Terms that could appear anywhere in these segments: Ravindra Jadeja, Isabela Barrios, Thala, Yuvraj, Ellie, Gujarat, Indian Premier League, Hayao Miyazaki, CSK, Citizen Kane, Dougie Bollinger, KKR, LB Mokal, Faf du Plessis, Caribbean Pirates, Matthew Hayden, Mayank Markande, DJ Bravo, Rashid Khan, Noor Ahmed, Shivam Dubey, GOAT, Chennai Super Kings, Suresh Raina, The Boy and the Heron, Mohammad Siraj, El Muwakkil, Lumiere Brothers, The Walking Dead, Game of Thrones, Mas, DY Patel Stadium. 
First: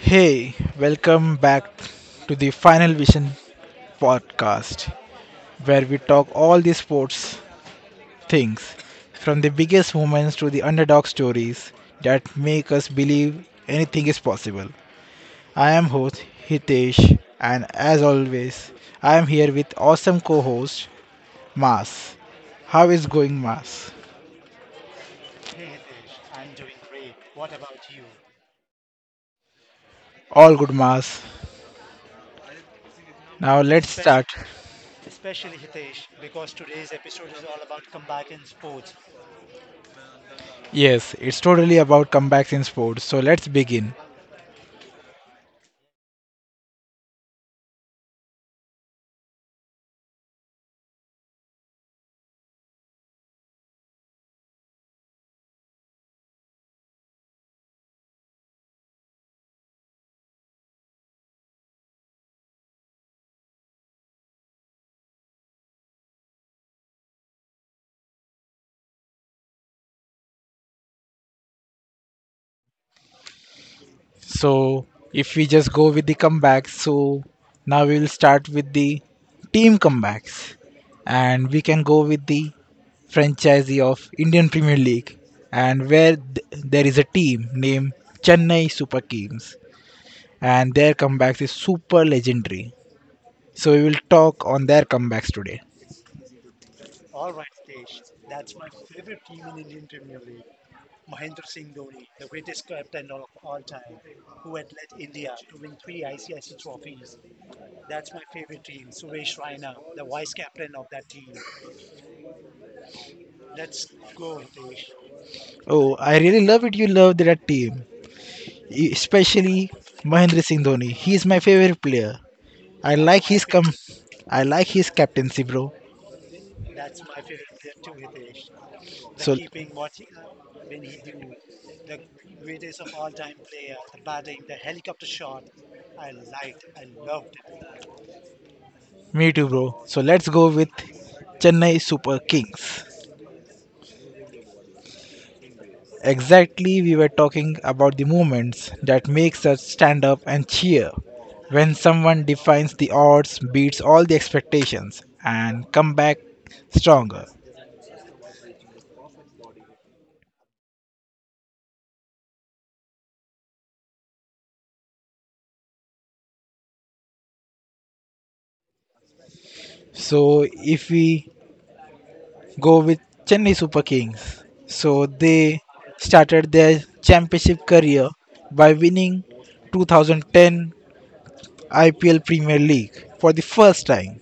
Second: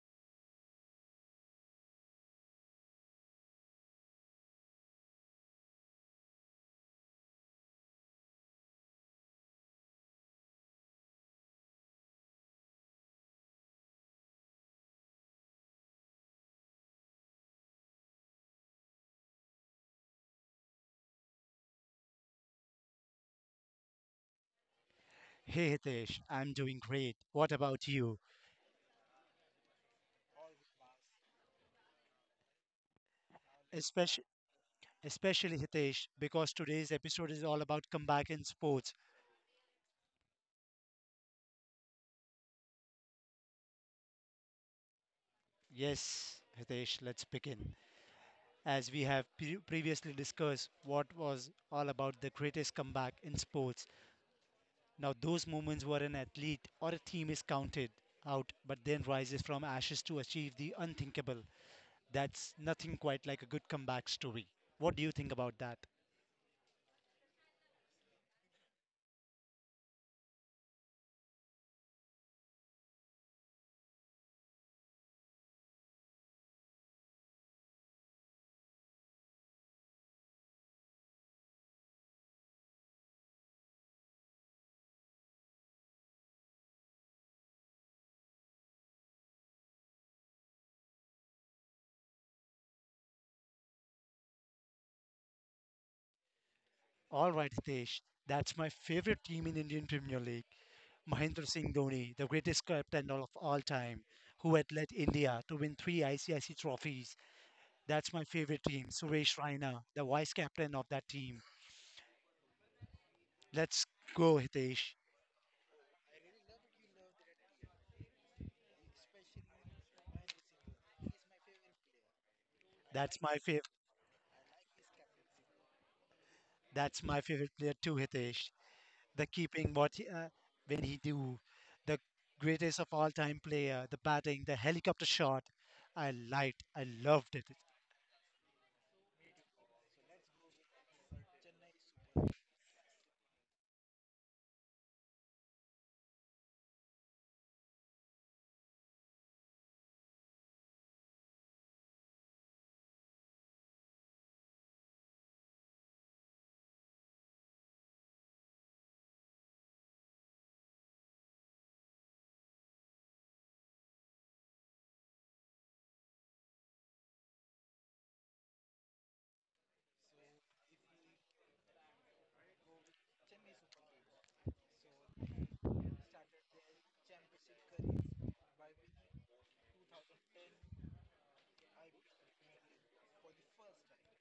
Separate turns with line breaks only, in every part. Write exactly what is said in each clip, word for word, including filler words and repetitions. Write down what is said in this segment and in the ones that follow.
Hey, welcome back to the Final Vision podcast, where we talk all the sports things, from the biggest moments to the underdog stories that make us believe anything is possible. I am host Hitesh, and as always, I am here with awesome co-host Mas. How is going, Mas?
Hey Hitesh, I'm doing great. What about you?
All good, Mas. Now let's
Especially,
start.
especially Hitesh, because today's episode is all about comeback in sports.
Yes, it's totally about comebacks in sports, so let's begin.
Yes, Hitesh, let's begin. As we have pre- previously discussed, what was all about the greatest comeback in sports. Now, those moments where an athlete or a team is counted out but then rises from ashes to achieve the unthinkable. That's nothing quite like a good comeback story. What do you think about that?
So if we just go with the comebacks, so now we will start with the team comebacks, and we can go with the franchisee of Indian Premier League, and where th- there is a team named Chennai Super Kings, and their comebacks is super legendary. So we will talk on their comebacks today.
All right, Hitesh. That's my favorite team in Indian Premier League, Mahendra Singh Dhoni, the greatest captain of all time, who had led India to win three I C I C trophies. That's my favorite team, Suresh Raina, the vice captain of that team. Let's go, Hitesh.
Oh, I really love it. You love that team, E- especially Mahendra Singh Dhoni. He is my favorite player. I
That's
like
my
his com.
fav-
I like his captaincy, bro.
That's my favorite player too, Hitesh. The
So
keeping what he, uh, when he do, the greatest of all time player, the batting, the helicopter shot. I liked, I loved it.
me too, bro. So let's go with Chennai Super Kings. Exactly, we were talking about the moments that makes us stand up and cheer when someone defines the odds, beats all the expectations, and come back stronger. So if we go with Chennai Super Kings. So they started their championship career by winning twenty ten I P L Premier League for the first time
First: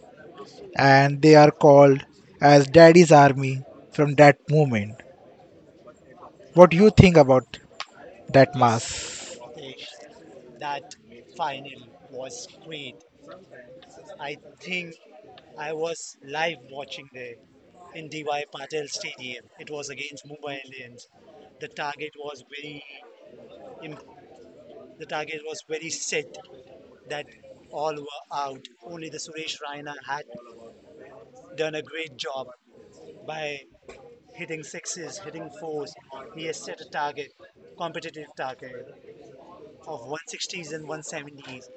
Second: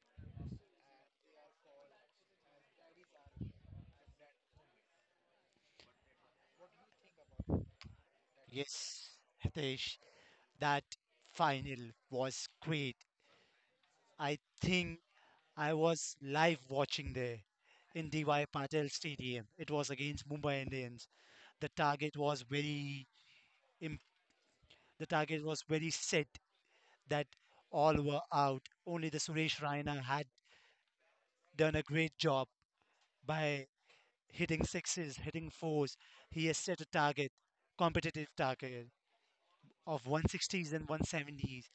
and they are called as Daddy's Army from that moment. What do you think about that
Yes,
mass?
Hitesh. That final was great. I think I was live watching there in D Y Patel Stadium. It was against Mumbai Indians. The target was very im- the target was very set that all were out. Only the Suresh Raina had done a great job by hitting sixes, hitting fours. He has set a target, competitive target of one sixties and one seventies,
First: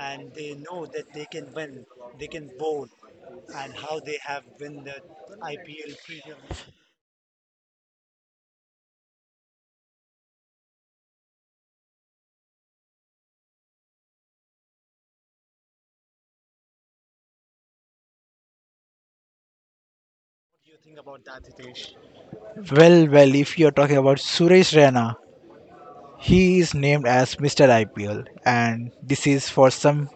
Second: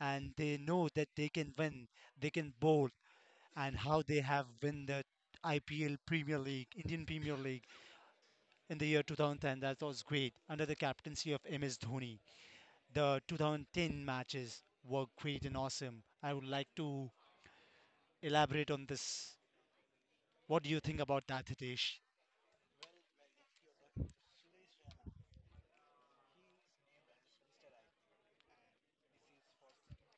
and they know that they can win, they can bowl, and how they have win the I P L Premier League, Indian Premier League in the year twenty ten. That was great under the captaincy of M S Dhoni. The two thousand ten matches were great and awesome. I would like to elaborate on this. What do you think about that, Hitesh?
Well, well, if you are talking about Suresh Raina, he is named as mister I P L and this is for some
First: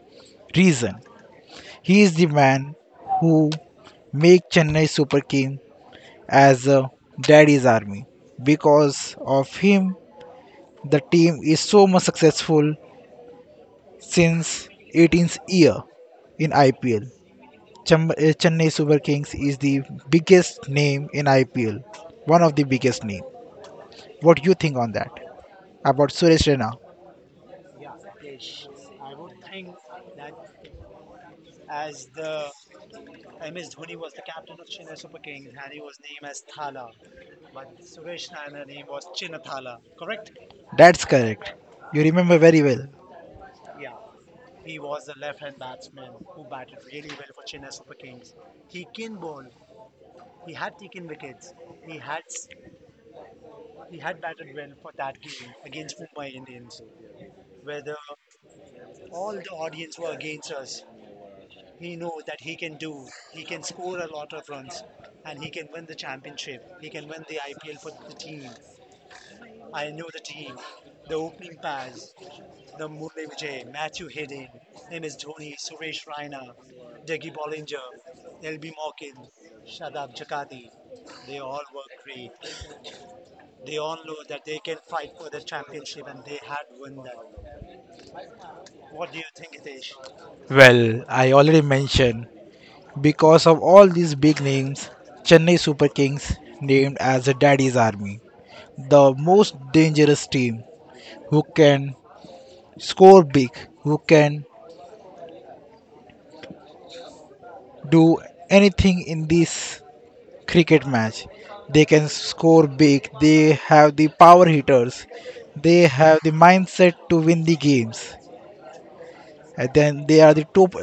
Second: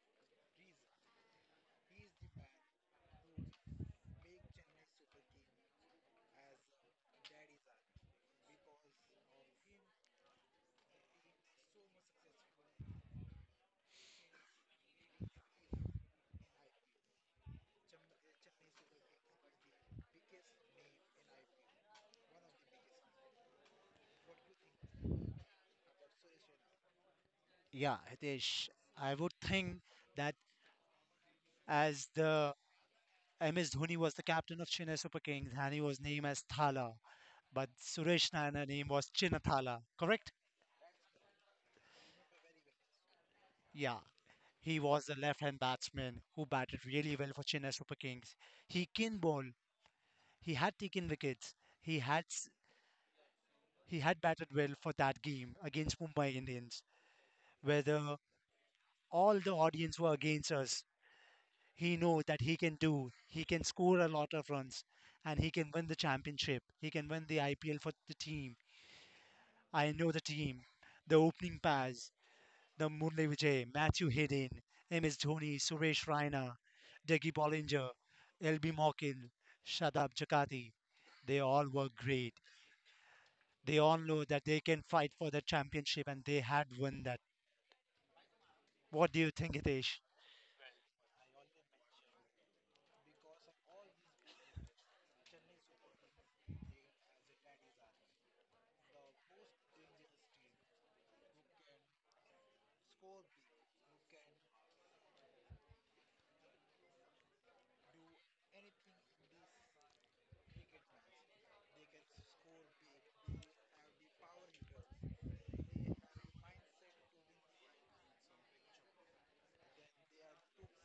reason. He is the man who make Chennai Super King as a daddy's army. Because of him, the team is so much successful since eighteenth year in I P L. Cham- uh, Chennai Super Kings is the biggest name in I P L, one of the biggest name. What you think on that about Suresh Raina?
Yeah, Hitesh, I would think that as the M S Dhoni was the captain of Chennai Super Kings and he was named as Thala, but Suresh Nair's name was Chinnathala, correct?
That's correct. You remember very well.
Yeah, he was a left-hand batsman who batted really well for Chennai Super Kings. He can bowl. He had taken wickets. He had s- he had batted well for that game against Mumbai Indians, where the, all the audience were against us. He know that he can do. He can score a lot of runs, and he can win the championship. He can win the I P L for the team. I know the team. The opening pass. The Murli Vijay, Matthew Hayden, M S Dhoni, Suresh Raina, Dougie Bollinger, L B Mokin, Shadab Jakati. They all were great. They all know that they can fight for the championship and they had won that. What do you think, Hitesh?
Well, I already mentioned. Because of all these big names, Chennai Super Kings named as the Daddy's Army, the most dangerous team who can score big, who can do anything in this cricket match. They can score big, they have the power hitters, they have the mindset to win the games. And then they are the top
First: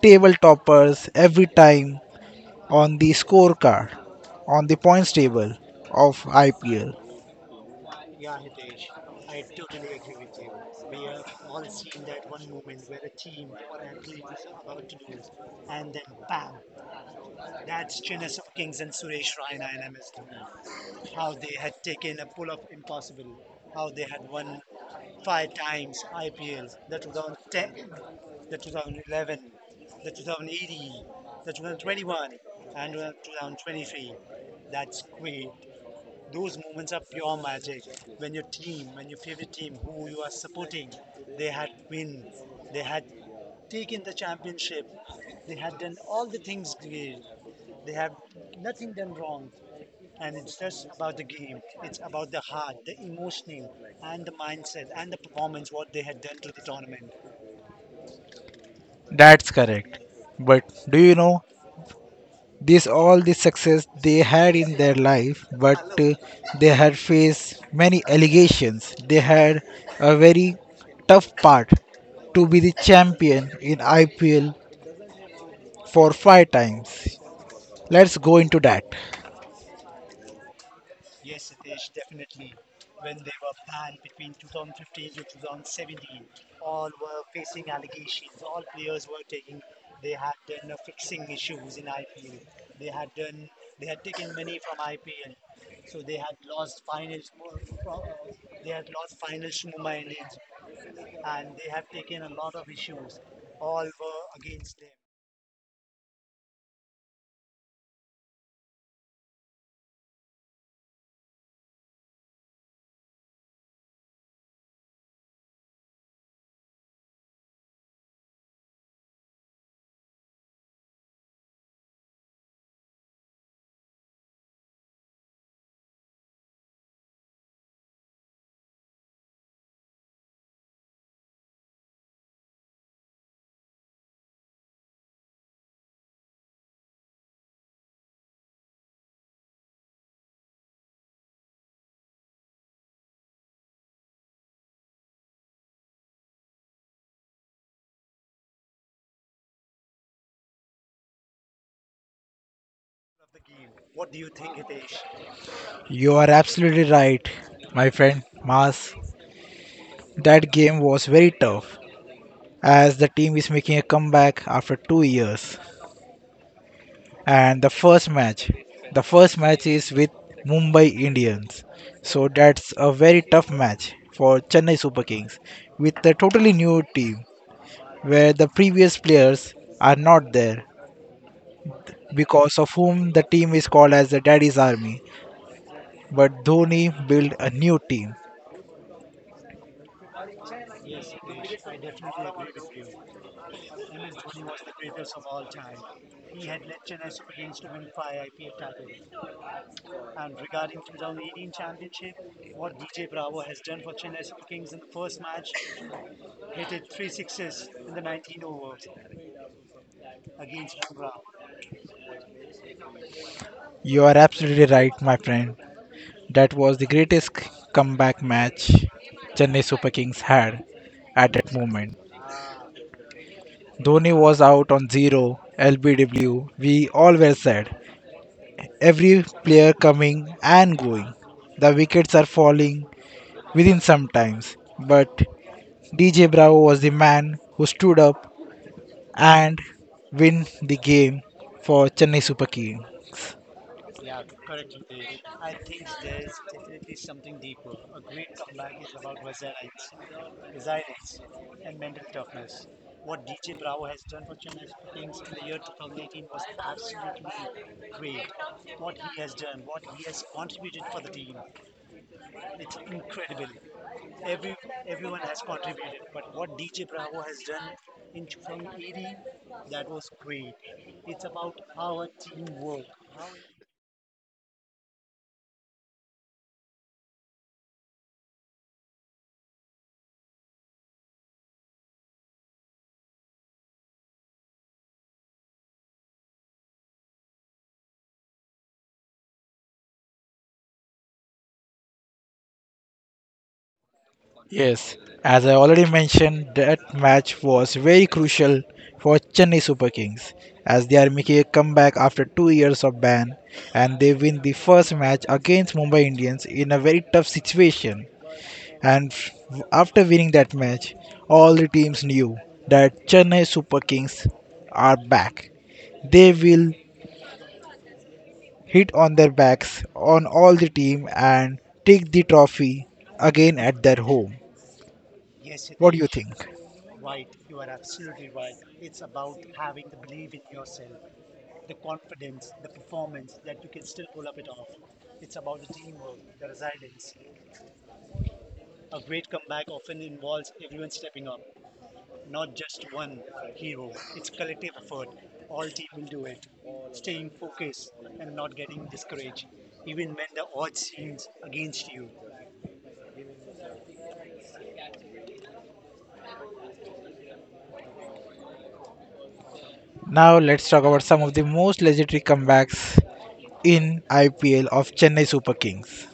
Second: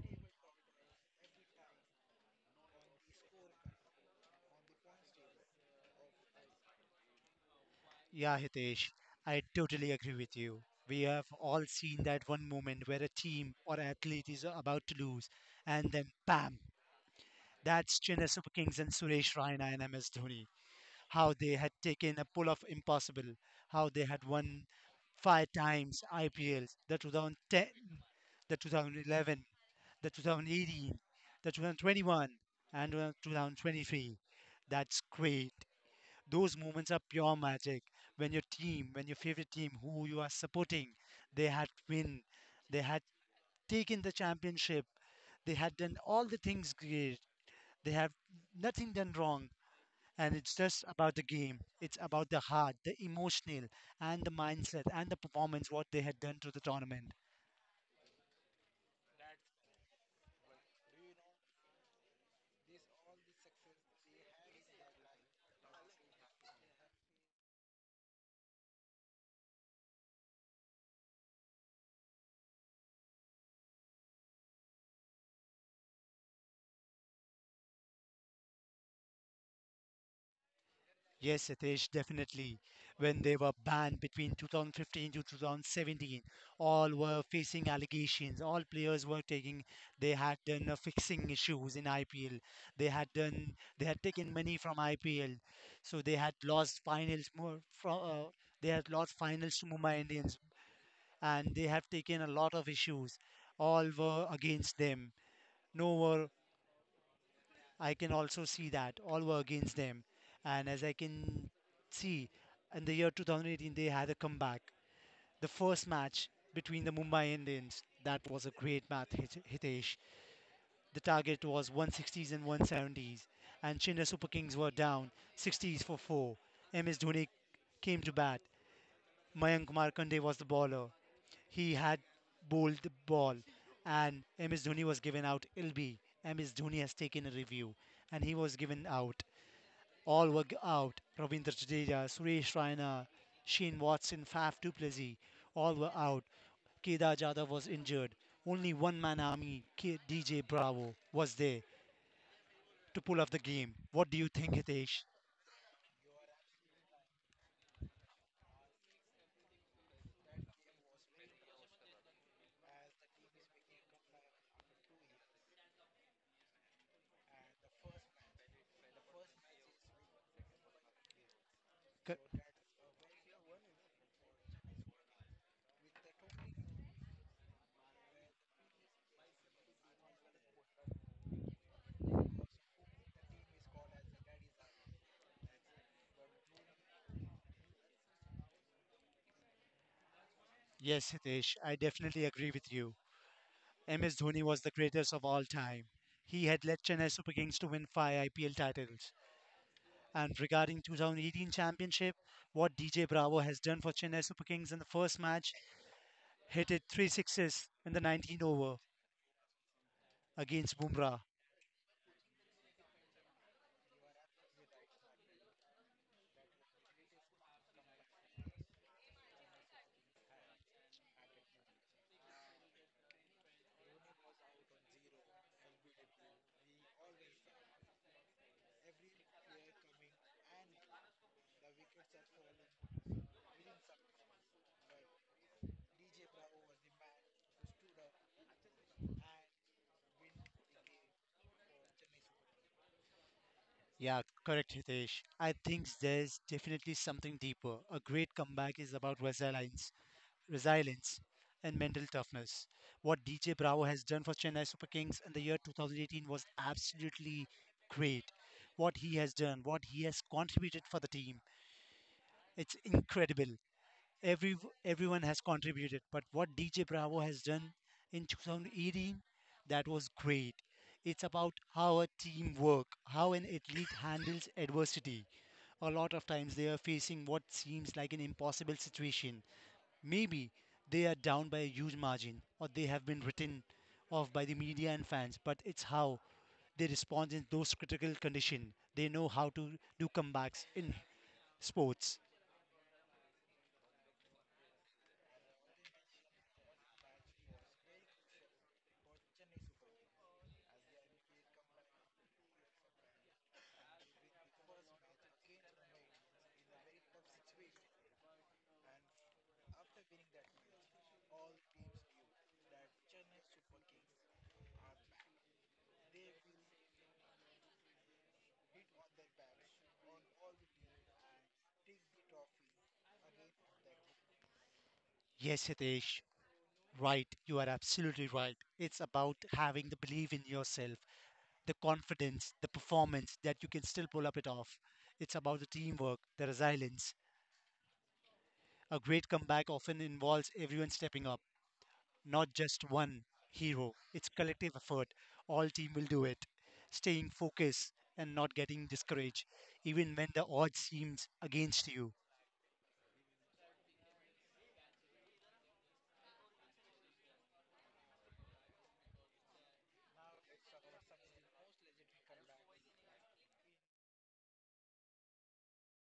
table toppers every time on the scorecard, on the points table of I P L.
Yeah, Hitesh, I totally agree with you. We have all seen that one moment where a team or athlete is about to lose, and then bam, that's Chennai Super Kings and Suresh Raina and M S Dhoni. How they had taken a pull off impossible, how they had won five times I P Ls, the two thousand ten, the two thousand eleven, the two thousand eighteen, the twenty twenty-one, and two thousand twenty-three. That's great. Those moments are pure magic. When your team, when your favorite team, who you are supporting, they had win, they had taken the championship, they had done all the things great, they have nothing done wrong, and it's just about the game. It's about the heart, the emotional, and the mindset and the performance what they had done to the tournament.
That's correct. But do you know this all the success they had in their life, but uh, they had faced many allegations. They had a very tough part to be the champion in I P L for five times. Let's go into that.
Yes, Satish, definitely. When they were banned between two thousand fifteen to two thousand seventeen, all were facing allegations. All players were taking, they had done uh, fixing issues in I P L. They had done, they had taken money from I P L. So they had lost finals more from, uh, they had lost finals to Mumbai Indians. And they have taken a lot of issues. All were against them. No were, I can also see that. All were against them. And as I can see, in the year twenty eighteen, they had a comeback. The first match between the Mumbai Indians, that was a great match, Hit- Hitesh. The target was one sixties and one seventies. And Chennai Super Kings were down sixties for four. M S Dhoni came to bat. Mayank Markande was the bowler. He had bowled the ball, and M S Dhoni was given out. L B M S Dhoni has taken a review, and he was given out. All were g- out. Ravindra Jadeja, Suresh Raina, Shane Watson, Faf du Plessis, all were out. Kedar Jadhav was injured. Only one man army, K. D. J. Bravo, was there to pull off the game. What do you think, Hitesh?
You are absolutely right, my friend Mas. That game was very tough as the team is making a comeback after two years. And the first match, the first match is with Mumbai Indians,
C-
so that's a very tough match for Chennai Super Kings with a totally new team where the previous players are not there because of whom the team is called as the Daddy's Army, but Dhoni built a new team.
Yes, Hitesh, I definitely agree with you. M S Dhoni was the greatest of all time. He had led Chennai Super Kings to win five I P L titles. And regarding twenty eighteen championship, what D J Bravo has done for Chennai Super Kings in the first match, hit it three sixes in the nineteen over against Bumrah.
You are absolutely right, my friend. That was the greatest comeback match Chennai Super Kings had. At that moment Dhoni was out on zero L B W. We all were sad. Every player coming and going. The wickets are falling within sometimes. But D J Bravo was the man who stood up and win the game for Chennai Super King.
Yeah, correct, Hitesh. I think there's definitely something deeper. A great comeback is about West Airlines resilience, and mental toughness. What D J Bravo has done for Chennai Super Kings in the year twenty eighteen was absolutely great. What he has done, what he has contributed for the team, it's incredible. Every Everyone has contributed, but what D J Bravo has done in twenty eighteen, that was great. It's about how a team work, how an athlete handles adversity. A lot of times they are facing what seems like an impossible situation. Maybe they are down by a huge margin or they have been written off by the media and fans, but it's how they respond in those critical conditions. They know how to do comebacks in sports.
Yes, as I already mentioned, that match was very crucial for Chennai Super Kings as they are making a comeback after two years of ban and they win the first match against Mumbai Indians in a very tough situation. And f- After winning that match, all the teams knew that Chennai Super Kings are back. They will hit on their backs on all the team and take the trophy again at their home.
Yes,
What do you
Hitesh,
think?
right. You are absolutely right. It's about having the belief in yourself, the confidence, the performance that you can still pull up it off. It's about the teamwork, the resilience. A great comeback often involves everyone stepping up. Not just one hero. It's collective effort. All team will do it. Staying focused and not getting discouraged, even when the odds seems against you.
Now let's talk about some of the most legendary comebacks in I P L of Chennai Super Kings.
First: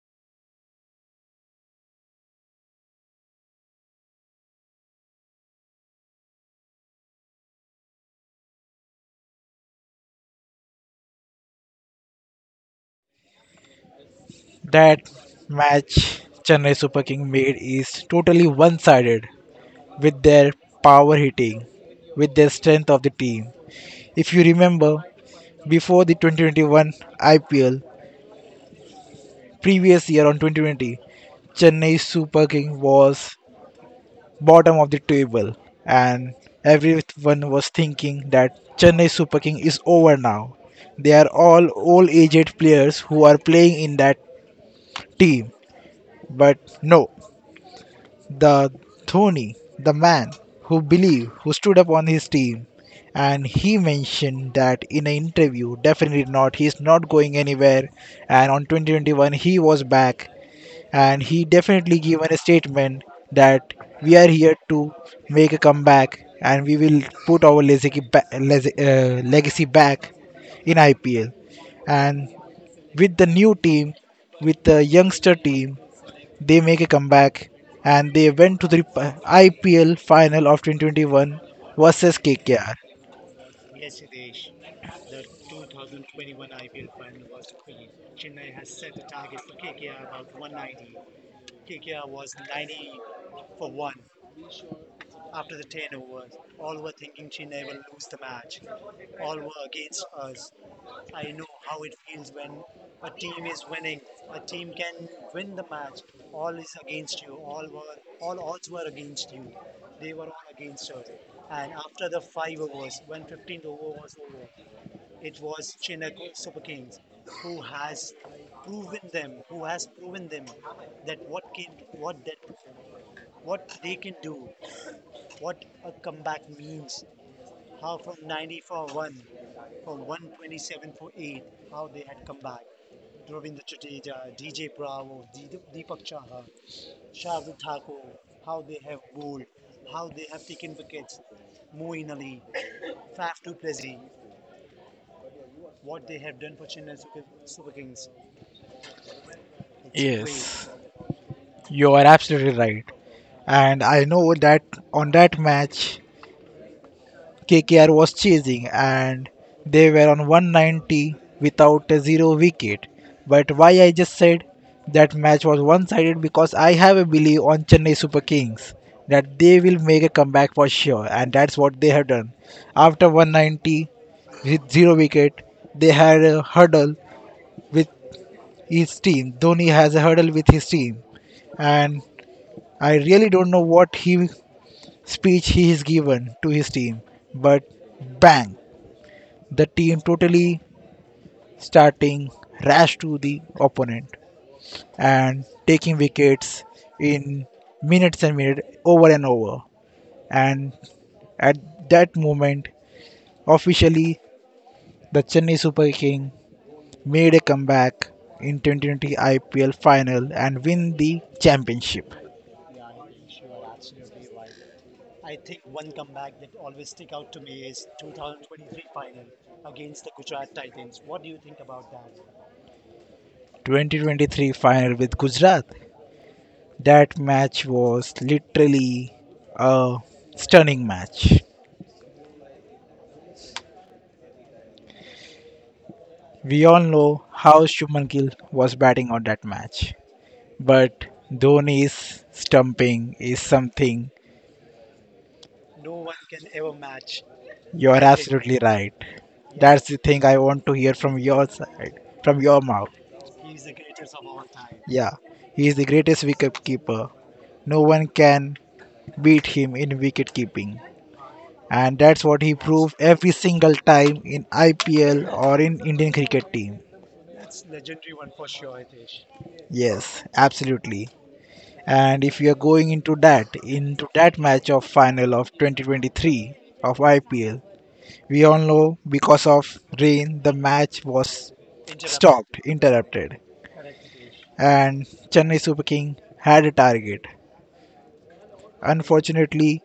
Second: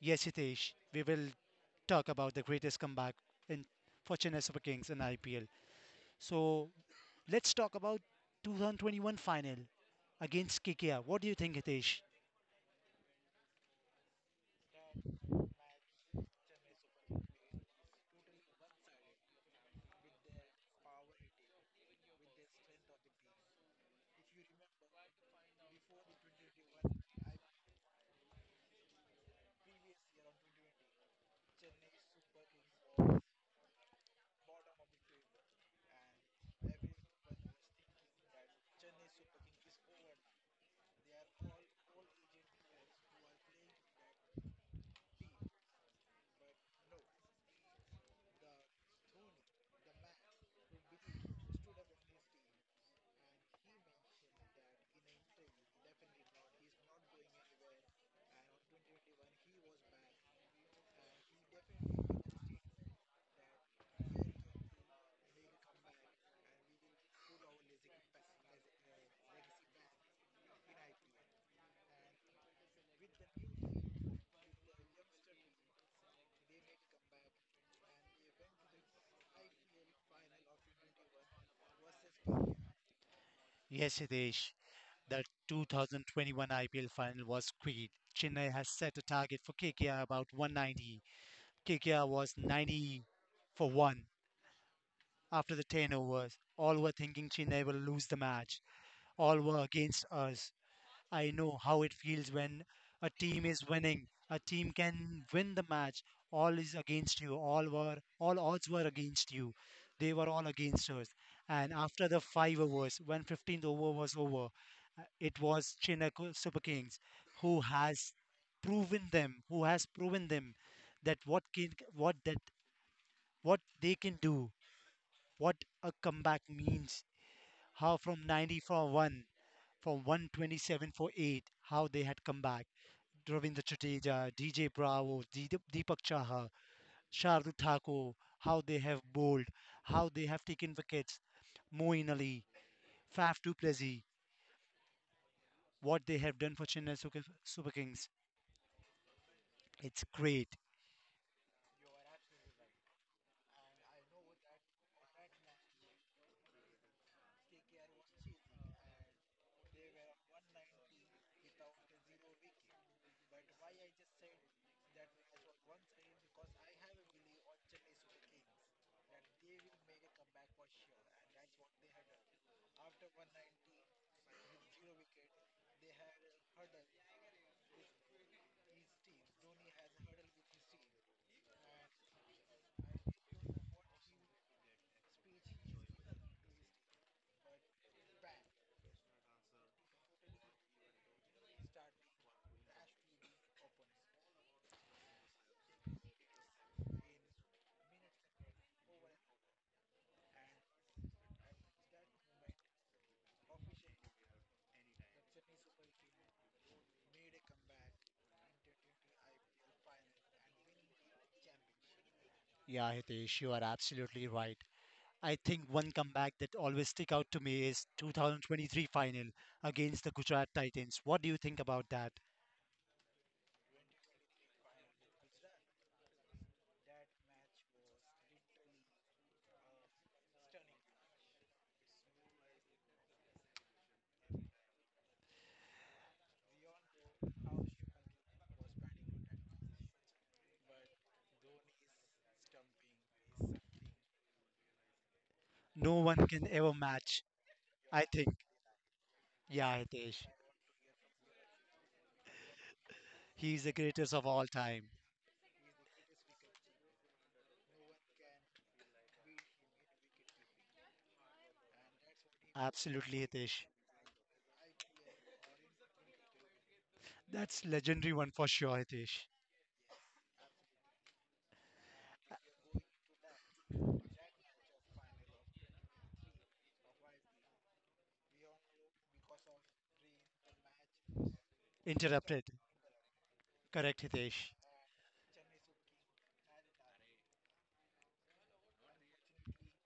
Yes, Hitesh, we will talk about the greatest comeback in for Chennai Super Kings in I P L. So let's talk about two thousand twenty-one final against K K R. What do you think, Hitesh?
That match Chennai Super King made is totally one-sided with their power hitting, with their strength of the team. If you remember, before the twenty twenty-one I P L, previous year on twenty twenty, Chennai Super King was bottom of the table, and everyone was thinking that Chennai Super King is over now. They are all old aged players who are playing in that team. But no, the Dhoni, the man who believed, who stood up on his team, and he mentioned that in an interview, definitely not, he is not going anywhere. And on twenty twenty-one, he was back and he definitely given a statement that we are here to make a comeback and we will put our legacy back, uh, legacy back in I P L. And with the new team, with the youngster team, they make a comeback and they went to the I P L final of twenty twenty-one versus K K R.
Yes, Hitesh. The two thousand twenty-one I P L final was great. Chennai has set a target for K K R about one ninety. Kikya was ninety for one after the ten overs. All were thinking she never lose the match. All were against us. I know how it feels when a team is winning. A team can win the match. All is against you. All were all odds were against you. They were all against us. And after the five overs, when fifteenth over was over, it was Chennai Co- Super Kings who has proven them, who has proven them that what can, what that what they can do, what a comeback means, how from ninety for one, from one twenty-seven for eight, how they had come back. Ravindra Jadeja, D J Bravo, Dee- Deepak Chahar, Shardul Thakur, how they have bowled, how they have taken wickets, Moeen Ali, Faf du Plessis, what they have done for Chennai Super Super Kings. It's great.
Yes, you are absolutely right. And I know that on that match, K K R was chasing and they were on one ninety without a zero wicket. But why I just said that match was one sided because I have a belief on Chennai Super Kings that they will make a comeback for sure, and that's what they have done. After one ninety with zero wicket, they had a hurdle with his team. Dhoni has a hurdle with his team, and I really don't know what he speech he has given to his team, but bang, the team totally starting rash to the opponent and taking wickets in minutes and minutes over and over. And at that moment, officially the Chennai Super King made a comeback in twenty twenty I P L final and win the championship.
Yeah, Hitesh, you are absolutely right. I think one comeback that always stick out to me is two thousand twenty-three final against the Gujarat Titans. What do you think about that?
twenty twenty-three final with Gujarat. That match was literally a stunning match. We all know how Shubman Gill was batting on that match. But Dhoni's stumping is something.
No one can ever match.
You're
I think,
absolutely right.
yeah,
That's the thing
Hitesh.
I want to hear from your side, from your mouth.
He's the greatest of all time.
Yeah, he is the greatest wicket keeper. No one can beat him in wicket keeping. And that's what he proved
Absolutely,
every
Hitesh.
single time in I P L or in Indian cricket team.
That's legendary one for sure, Hitesh.
Yes, absolutely. And if we are going into that into that match of final of twenty twenty-three of I P L, we all know because of rain the match was
Interrupted.
stopped, interrupted,
Correct, Hitesh.
and Chennai Super King had a target. Unfortunately,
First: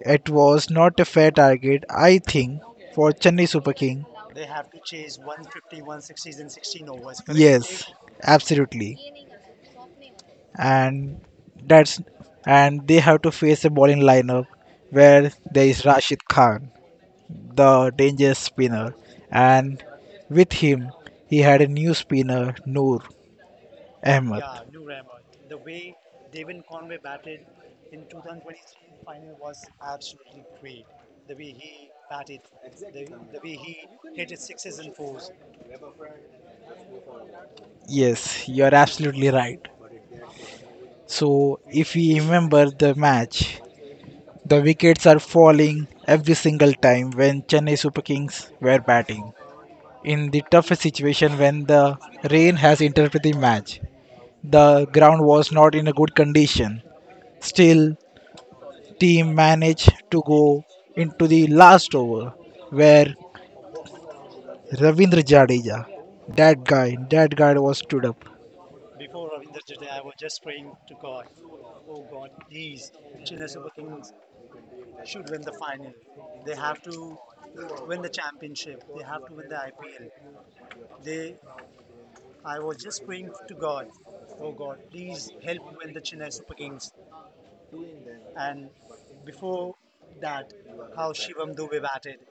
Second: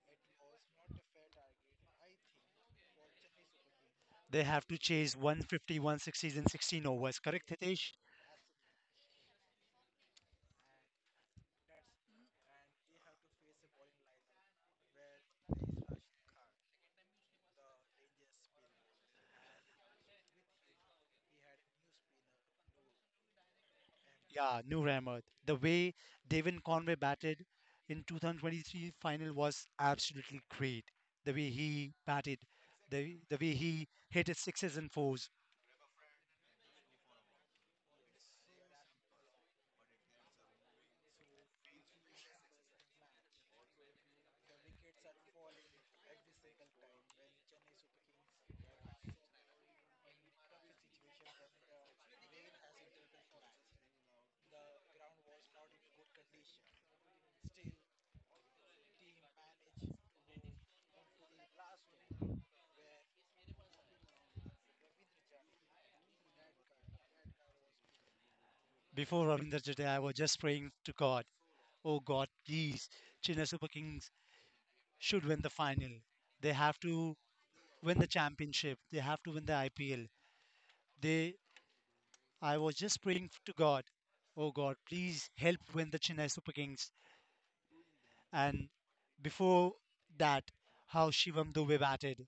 it was not a fair target, I think, for Chennai Super King.
They have to chase one fifty, one sixties in sixteen overs. Correct,
Yes,
Hitesh?
absolutely, and that's and they have to face a bowling lineup where there is Rashid Khan the dangerous spinner, and with him he had a new spinner, Noor Ahmed.
Yeah, New Ahmed. The way Devin Conway batted in twenty twenty-three final was absolutely great. The way he batted, the the way he hit his sixes and fours.
Yes, you are absolutely right. So, if we remember the match, the wickets are falling every single time when Chennai Super Kings were batting. In the toughest situation when the rain has interrupted the match, the ground was not in a good condition. Still, team managed to go into the last over where Ravindra Jadeja, that guy, that guy was stood up.
Before Ravindra Jadeja, I was just praying to God, oh God, please, Chennai Super Kings should win the final. They have to win the championship. They have to win the I P L. They, I was just praying to God, oh God, please help win the Chennai Super Kings. And before that, how Shivam Dubey batted,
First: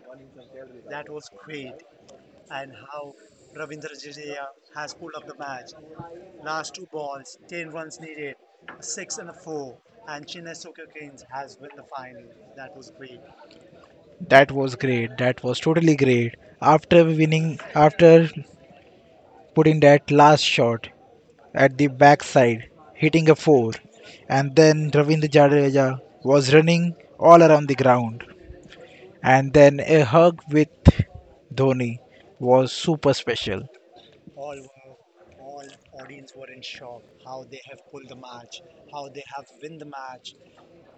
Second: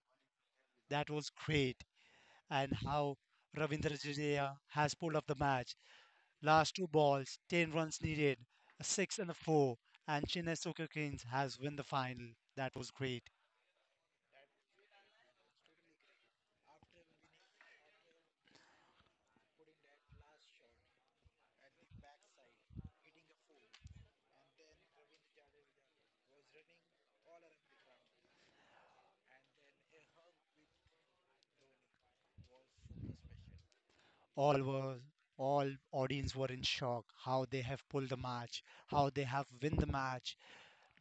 that was great. And how Ravindra Jadeja has pulled off the match. Last two balls, ten runs needed, a six and a four. And Chennai Super Kings has won the final. That was great.
That was great. That was totally great. After winning, after putting that last shot at the backside, hitting a four, and then Ravindra Jadeja was running all around the ground, and then a hug with Dhoni was super special.
All were, all audience were in shock how they have pulled the match, how they have win the match.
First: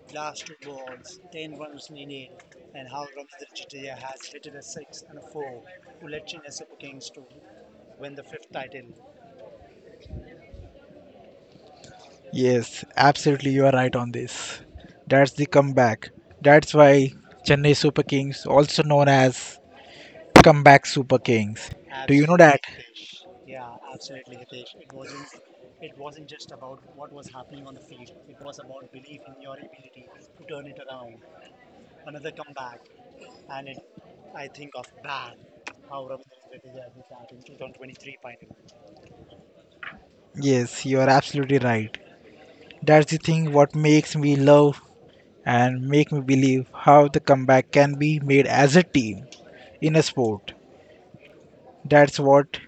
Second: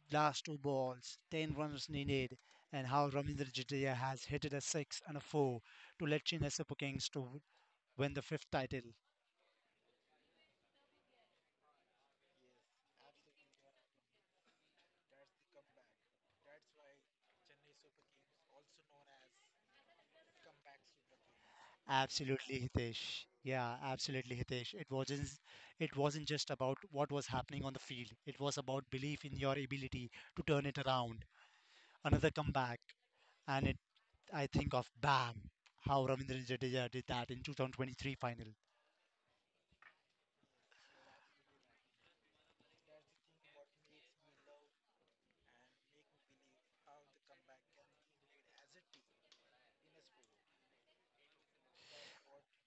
Last two balls, ten runs needed, and how Ravindra Jadeja has hit it a six and a four to let Chennai Super Kings to win the fifth title.
Yes, absolutely, you are right on this. That's the comeback. That's why Chennai Super Kings, also known as Comeback Super Kings. Do you know that?
Absolutely, Hitesh. Yeah, absolutely, Hitesh. It wasn't it wasn't just about what was happening on the field. It was about belief in your ability to turn it around. Another comeback, and it I think of Bam, how Ravindra Jadeja did that in twenty twenty-three final.
Yes, you are absolutely right. That's the thing what makes me love and make me believe how the comeback can be made as a team in a sport. That's what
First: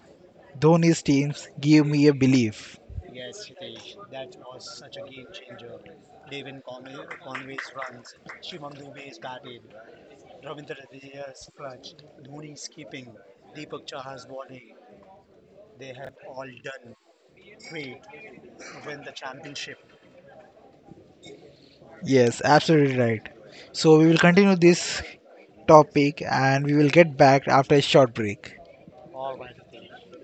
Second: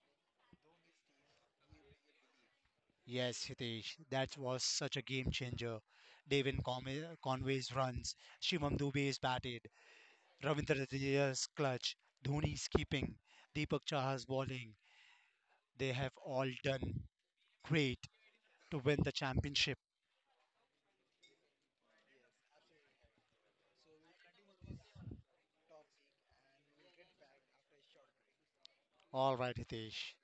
Dhoni's teams give me a belief.
Yes, Hitesh, that was such a game changer. Devin Conway- Conway's runs, Shimam Dubey's batted, Ravindra Jadeja's clutch, Dhoni's keeping, Deepak Chahar's bowling. They have all done great to win the championship.
Yes, absolutely right. So we will continue this topic and we will get back after a short break.
All right, Hitesh.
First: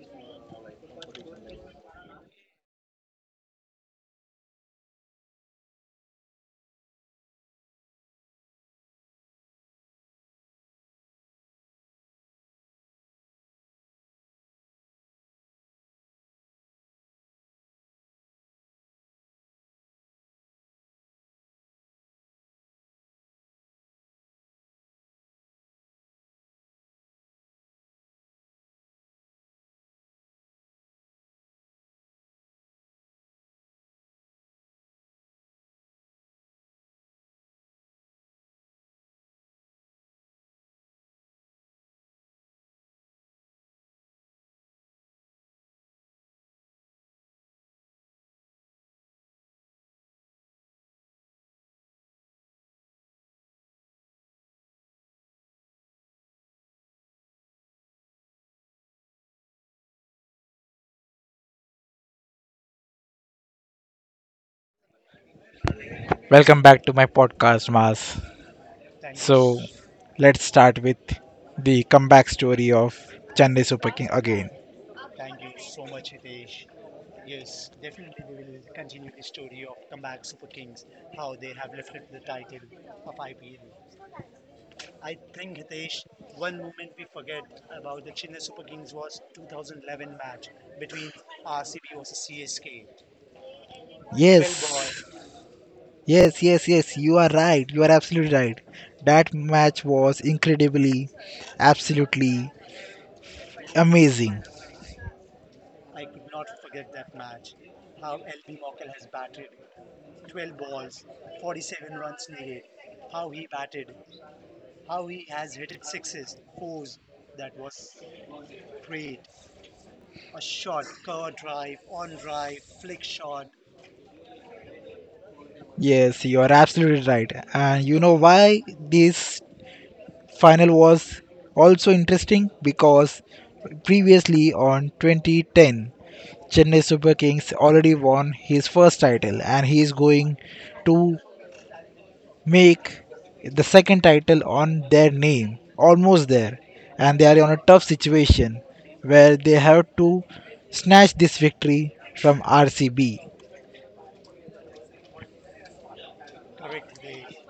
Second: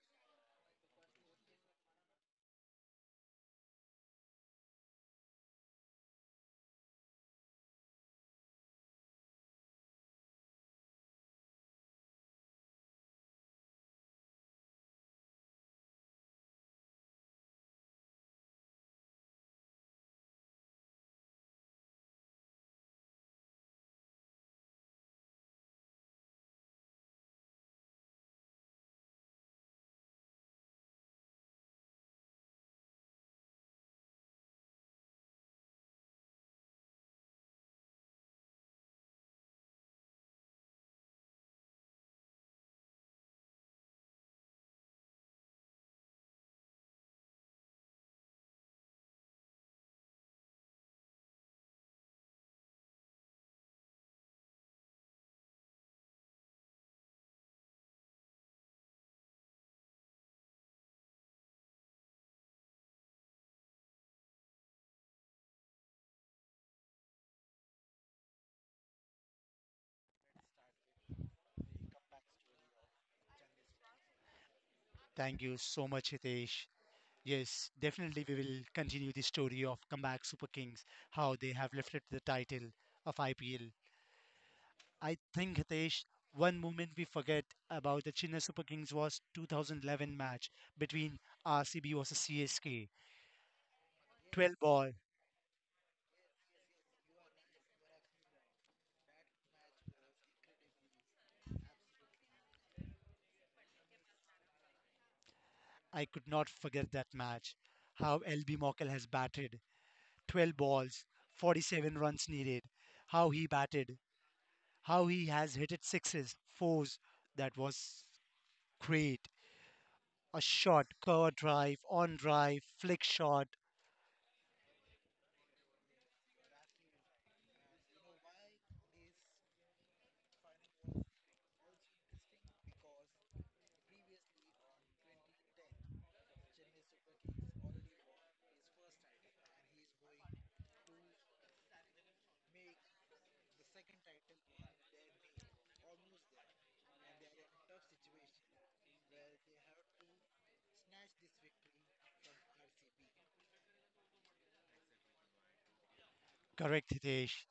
Welcome back to my podcast, Mas. So let's start with the comeback story of Chennai Super King again.
Thank you so much, Hitesh. Yes, definitely we will continue the story of comeback Super Kings, how they have lifted the title of I P L. I think, Hitesh, one moment we forget about the Chennai Super Kings was two thousand eleven match between R C B versus C S K. twelve ball.
Yes, yes, yes, yes. You are right. You are absolutely right. That match was incredibly, absolutely amazing.
I could not forget that match. How L B Mokal has batted twelve balls, forty-seven runs needed, how he batted, how he has hit it sixes, fours. That was great. A shot, cover drive, on drive, flick shot.
Yes, you are absolutely right. And you know why this final was also interesting because previously on twenty ten Chennai Super Kings already won his first title and he is going to make the second title on their name almost there and they are on a tough situation where they have to snatch this victory from R C B.
Correct, Hitesh.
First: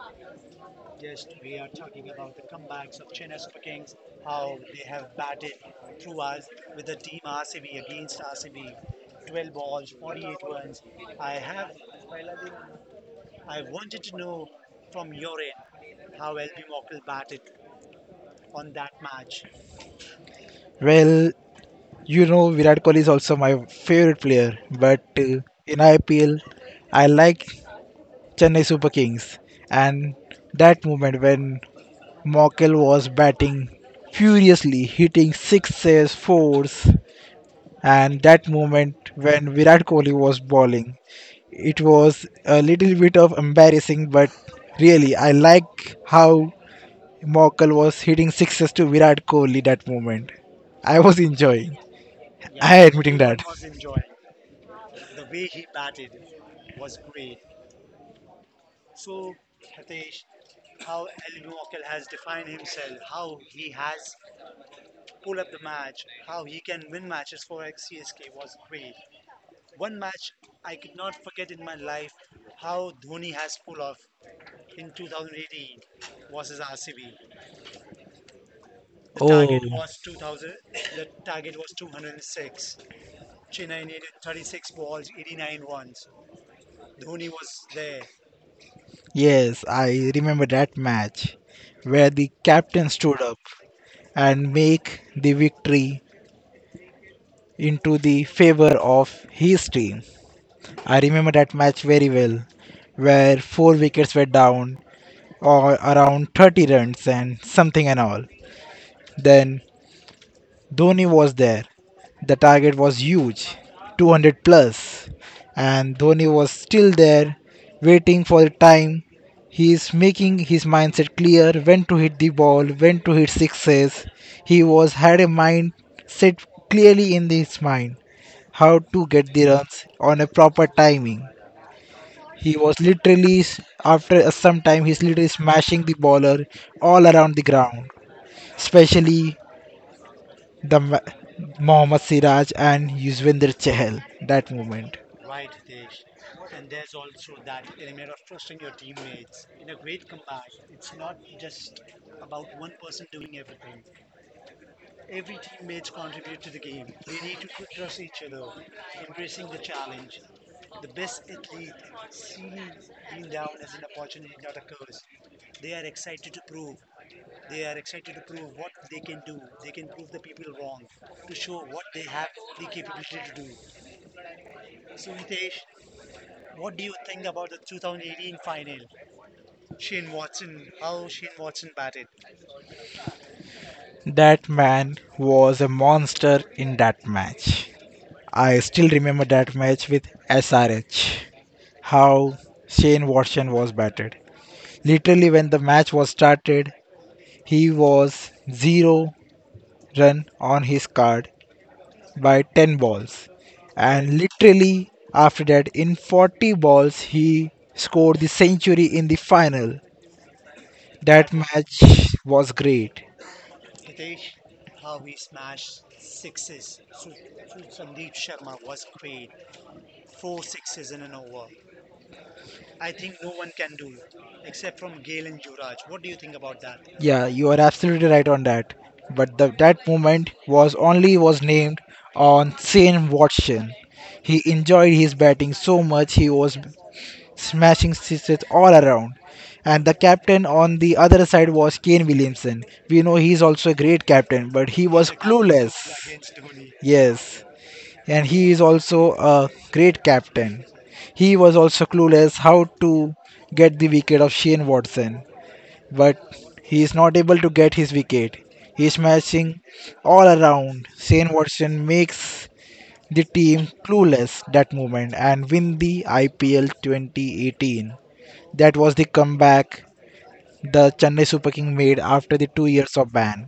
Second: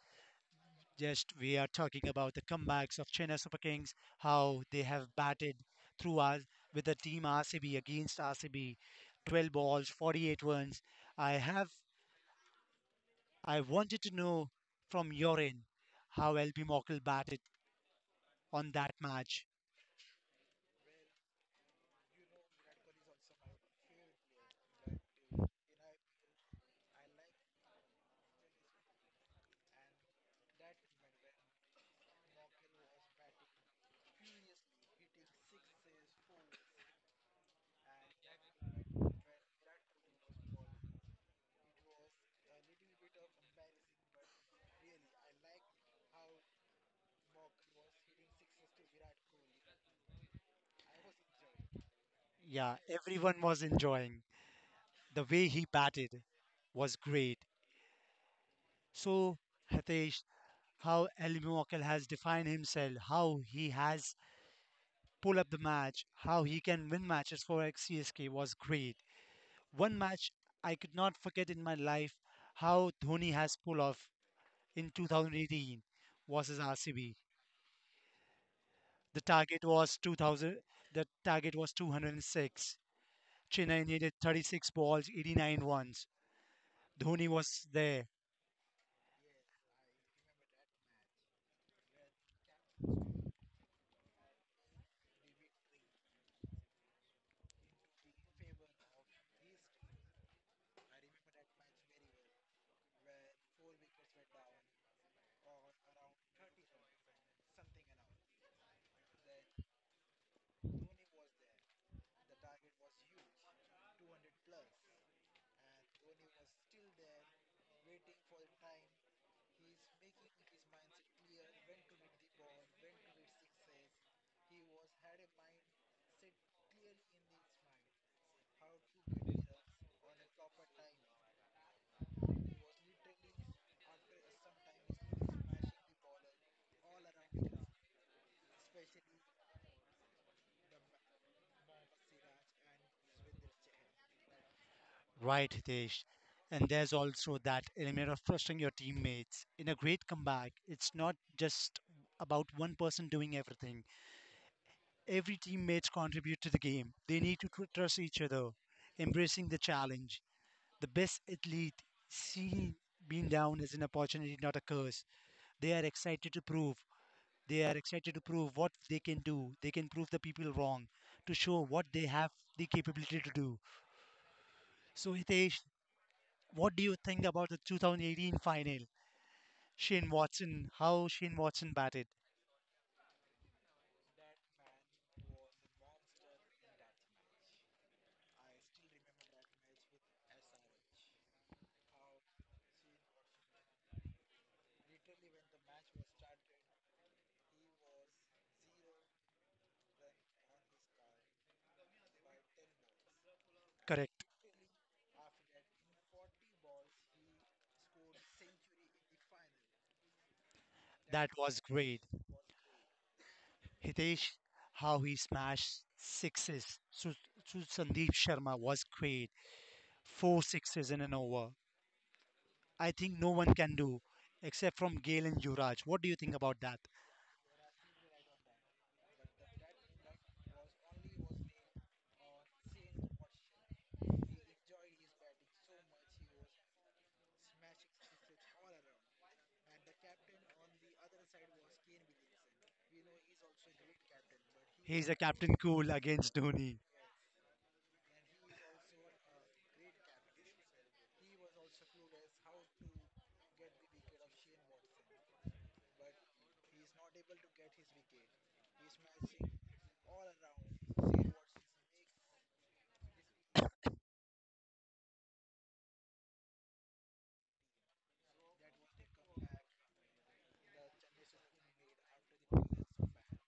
Just we are talking about the comebacks of Chennai Super Kings, how they have batted through us with the team R C B against R C B. twelve balls, forty-eight runs. I have, I wanted to know from your end how L B Mockel batted on that match.
Well, you know Virat Kohli is also my favorite player but uh, in I P L I like Chennai Super Kings, and that moment when Mokel was batting furiously, hitting sixes, fours, and that moment when Virat Kohli was bowling. It was a little bit of embarrassing, but really, I like how Mokel was hitting sixes to Virat Kohli that moment. I was enjoying. I
Yeah,
admitting that.
everyone was enjoying. The way he batted was great. So, Hitesh, how El Muwakkil has defined himself, how he has pulled up the match, how he can win matches for C S K was great. One match I could not forget in my life how Dhoni has pulled off in twenty eighteen versus R C B.
Oh,
The target was two thousand, the target was two oh six. Chennai needed thirty-six balls, eighty-nine runs. Dhoni was there.
yes, I remember that match where the captain stood up and make the victory into the favor of his team. I remember that match very well where four wickets were down or around thirty runs and something and all. Then Dhoni was there, the target was huge, two hundred plus, and Dhoni was still there waiting for the time, he is making his mindset clear when to hit the ball, when to hit sixes. He was had a mind set clearly in his mind how to get the runs on a proper timing. He was literally s- After some time he's literally smashing the bowler all around the ground, especially the ma- Mohammad Siraj and Yuzvendra Chahal that moment.
Right, Hitesh. And there's also that element of trusting your teammates. In a great comeback, it's not just about one person doing everything. Every teammate contribute to the game. They need to tr- trust each other, embracing the challenge. The best athlete see being down as an opportunity, not a curse. They are excited to prove. They are excited to prove what they can do. They can prove the people wrong, to show what they have the capability to do. So Hitesh, what do you think about the twenty eighteen final? Shane Watson, how Shane Watson batted.
That man was a monster in that match. I still remember that match with S R H. How Shane Watson was battered. Literally, when the match was started, he was zero run on his card by ten balls. And
Correct.
literally, after that, in forty balls, he scored the century in the final.
That
That
was
match
great.
was great.
Hitesh, how he smashed sixes. Su Su- Sandeep Sharma was great. Four sixes in an over. I think no one can do except from Gail and Yuvraj. What do you think about that?
Yeah, you are absolutely right on that. But the, that moment was only was named on Shane Watson. He enjoyed his batting so much he was smashing sixes all around. And the captain on the other side was Kane Williamson. We know he's also a great captain, but he was
He's a captain
clueless.
cool against Dhoni.
Yes, and he is also a great captain. He was also clueless how to get the wicket of Shane Watson. But he is not able to get his wicket. He is smashing all around. Shane Watson makes the team clueless that moment and win the I P L twenty eighteen. That was the comeback the Chennai Super King made after the two years of ban.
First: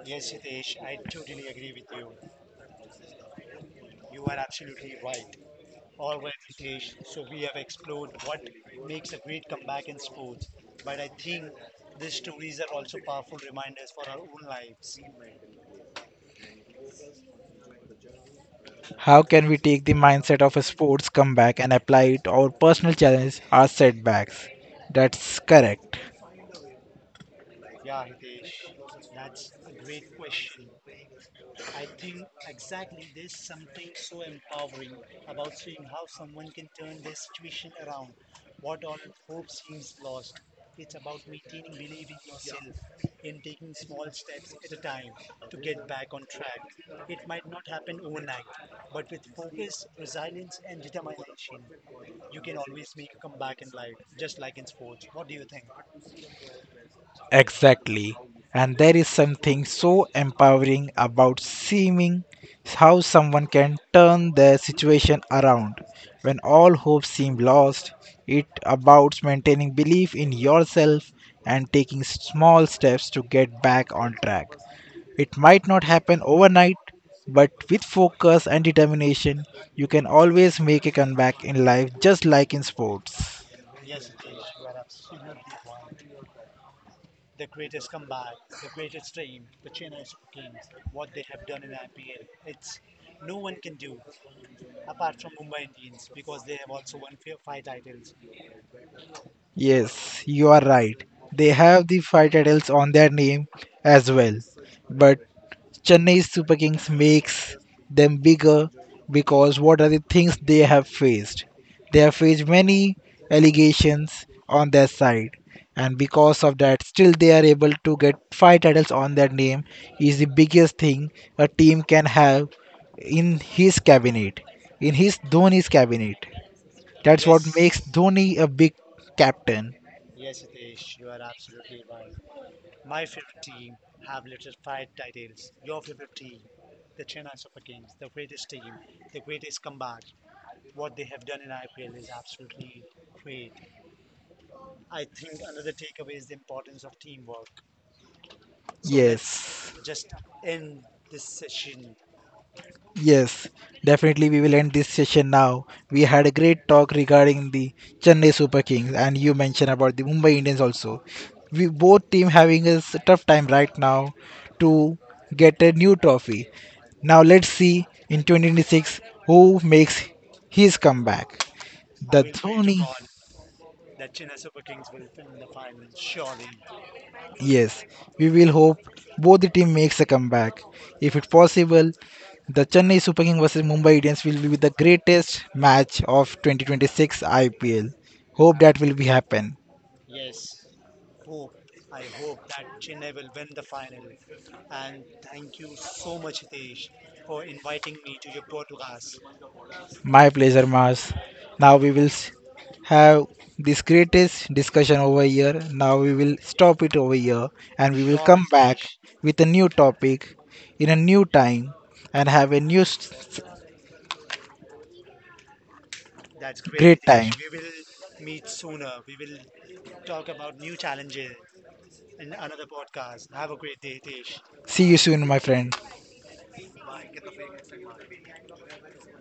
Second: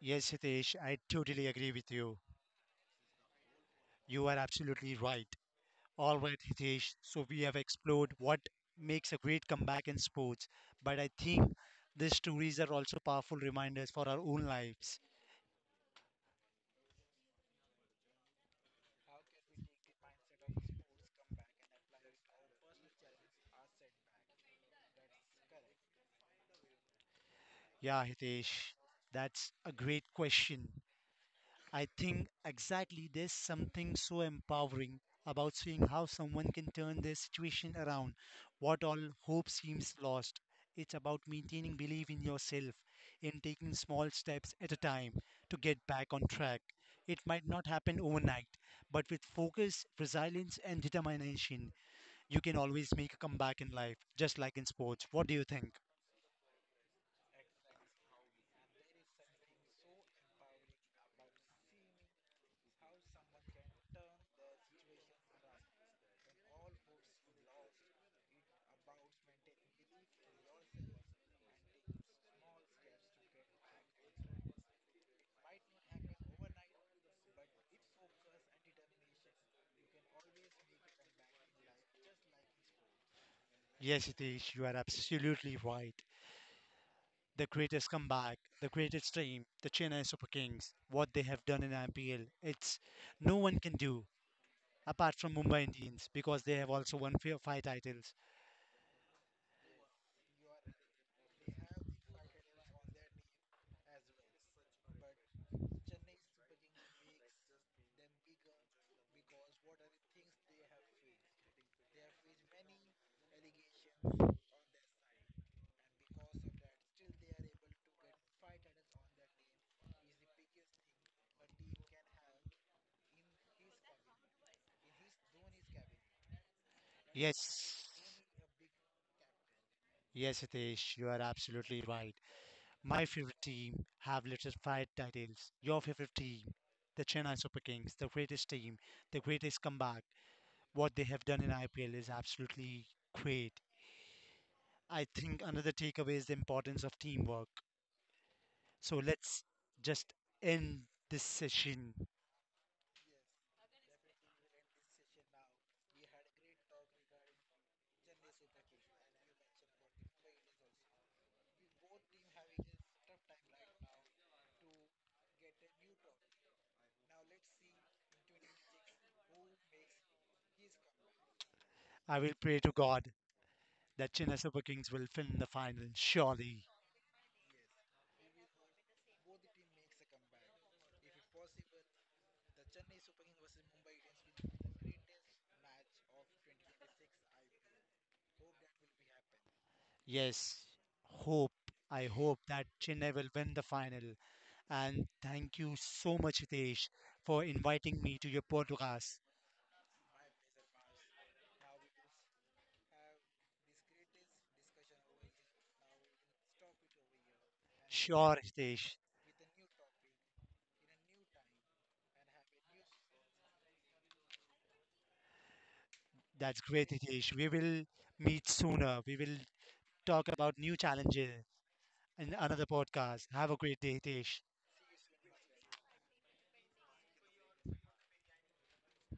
Yes, Hitesh, I totally agree with you. You are absolutely right. All right, Hitesh. So we have explored what makes a great comeback in sports, but I think these stories are also powerful reminders for our own lives.
How can we take the mindset of a sports comeback and apply it to our personal challenges, our setbacks? That's correct.
Yeah, Hitesh, that's a great question. I think exactly there's something so empowering about seeing how someone can turn their situation around. What all hope seems lost. It's about maintaining belief in yourself in taking small steps at a time to get back on track. It might not happen overnight, but with focus, resilience, and determination, you can always make a comeback in life, just like in sports. What do you think?
Exactly. And there is something so empowering about seeing how someone can turn their situation around. When all hope seems lost, it about maintaining belief in yourself and taking small steps to get back on track. It might not happen overnight, but with focus and determination, you can always make a comeback in life just like in sports.
Yes, Hitesh, you are absolutely right. The greatest comeback, the greatest team, the Chennai Super Kings, what they have done in I P L, it's no one can do apart from Mumbai Indians because they have also won fi- five titles.
Yes, you are right. They have the five titles on their name as well. But Chennai Super Kings makes them bigger because what are the things they have faced? They have faced many allegations on their side. And because of that, still they are able to get five titles on their name is the biggest thing a team can have in his cabinet, in his Dhoni's cabinet. That's what makes
Yes,
Dhoni a big captain.
yes, Hitesh, you are absolutely right. My favorite team have lifted five titles. Your favorite team, the Chennai Super Kings, the greatest team, the greatest comeback. What they have done in I P L is absolutely great. I think another takeaway is the importance of teamwork. So let's
Yes,
just end this session.
yes, definitely. We will end this session now. We had a great talk regarding the Chennai Super Kings, and you mentioned about the Mumbai Indians also. We both team having a s- tough time right now to get a new trophy. Now let's see in two thousand twenty-six who makes his comeback.
I
The
will pray to
Dhoni.
God that Chennai Super Kings will win the final. Surely,
Yes, we will hope both the team makes a comeback. If it's possible, the Chennai Super King versus Mumbai Indians will be the greatest match of twenty twenty-six I P L. Hope that will be happen.
yes. Hope I hope that Chennai will win the final. And thank you so much, Hitesh, for inviting me to your podcast.
My pleasure, Mars. Now we will s- Have this greatest discussion over here. Now we will stop it over here and we will, sure,
Sure,
come back
Hitesh.
with a new topic in a new time and have a new s-
That's great,
Great, time.
Hitesh. We will meet sooner. We will talk about new challenges in another podcast. Have a great day, Hitesh.
See you soon, my friend.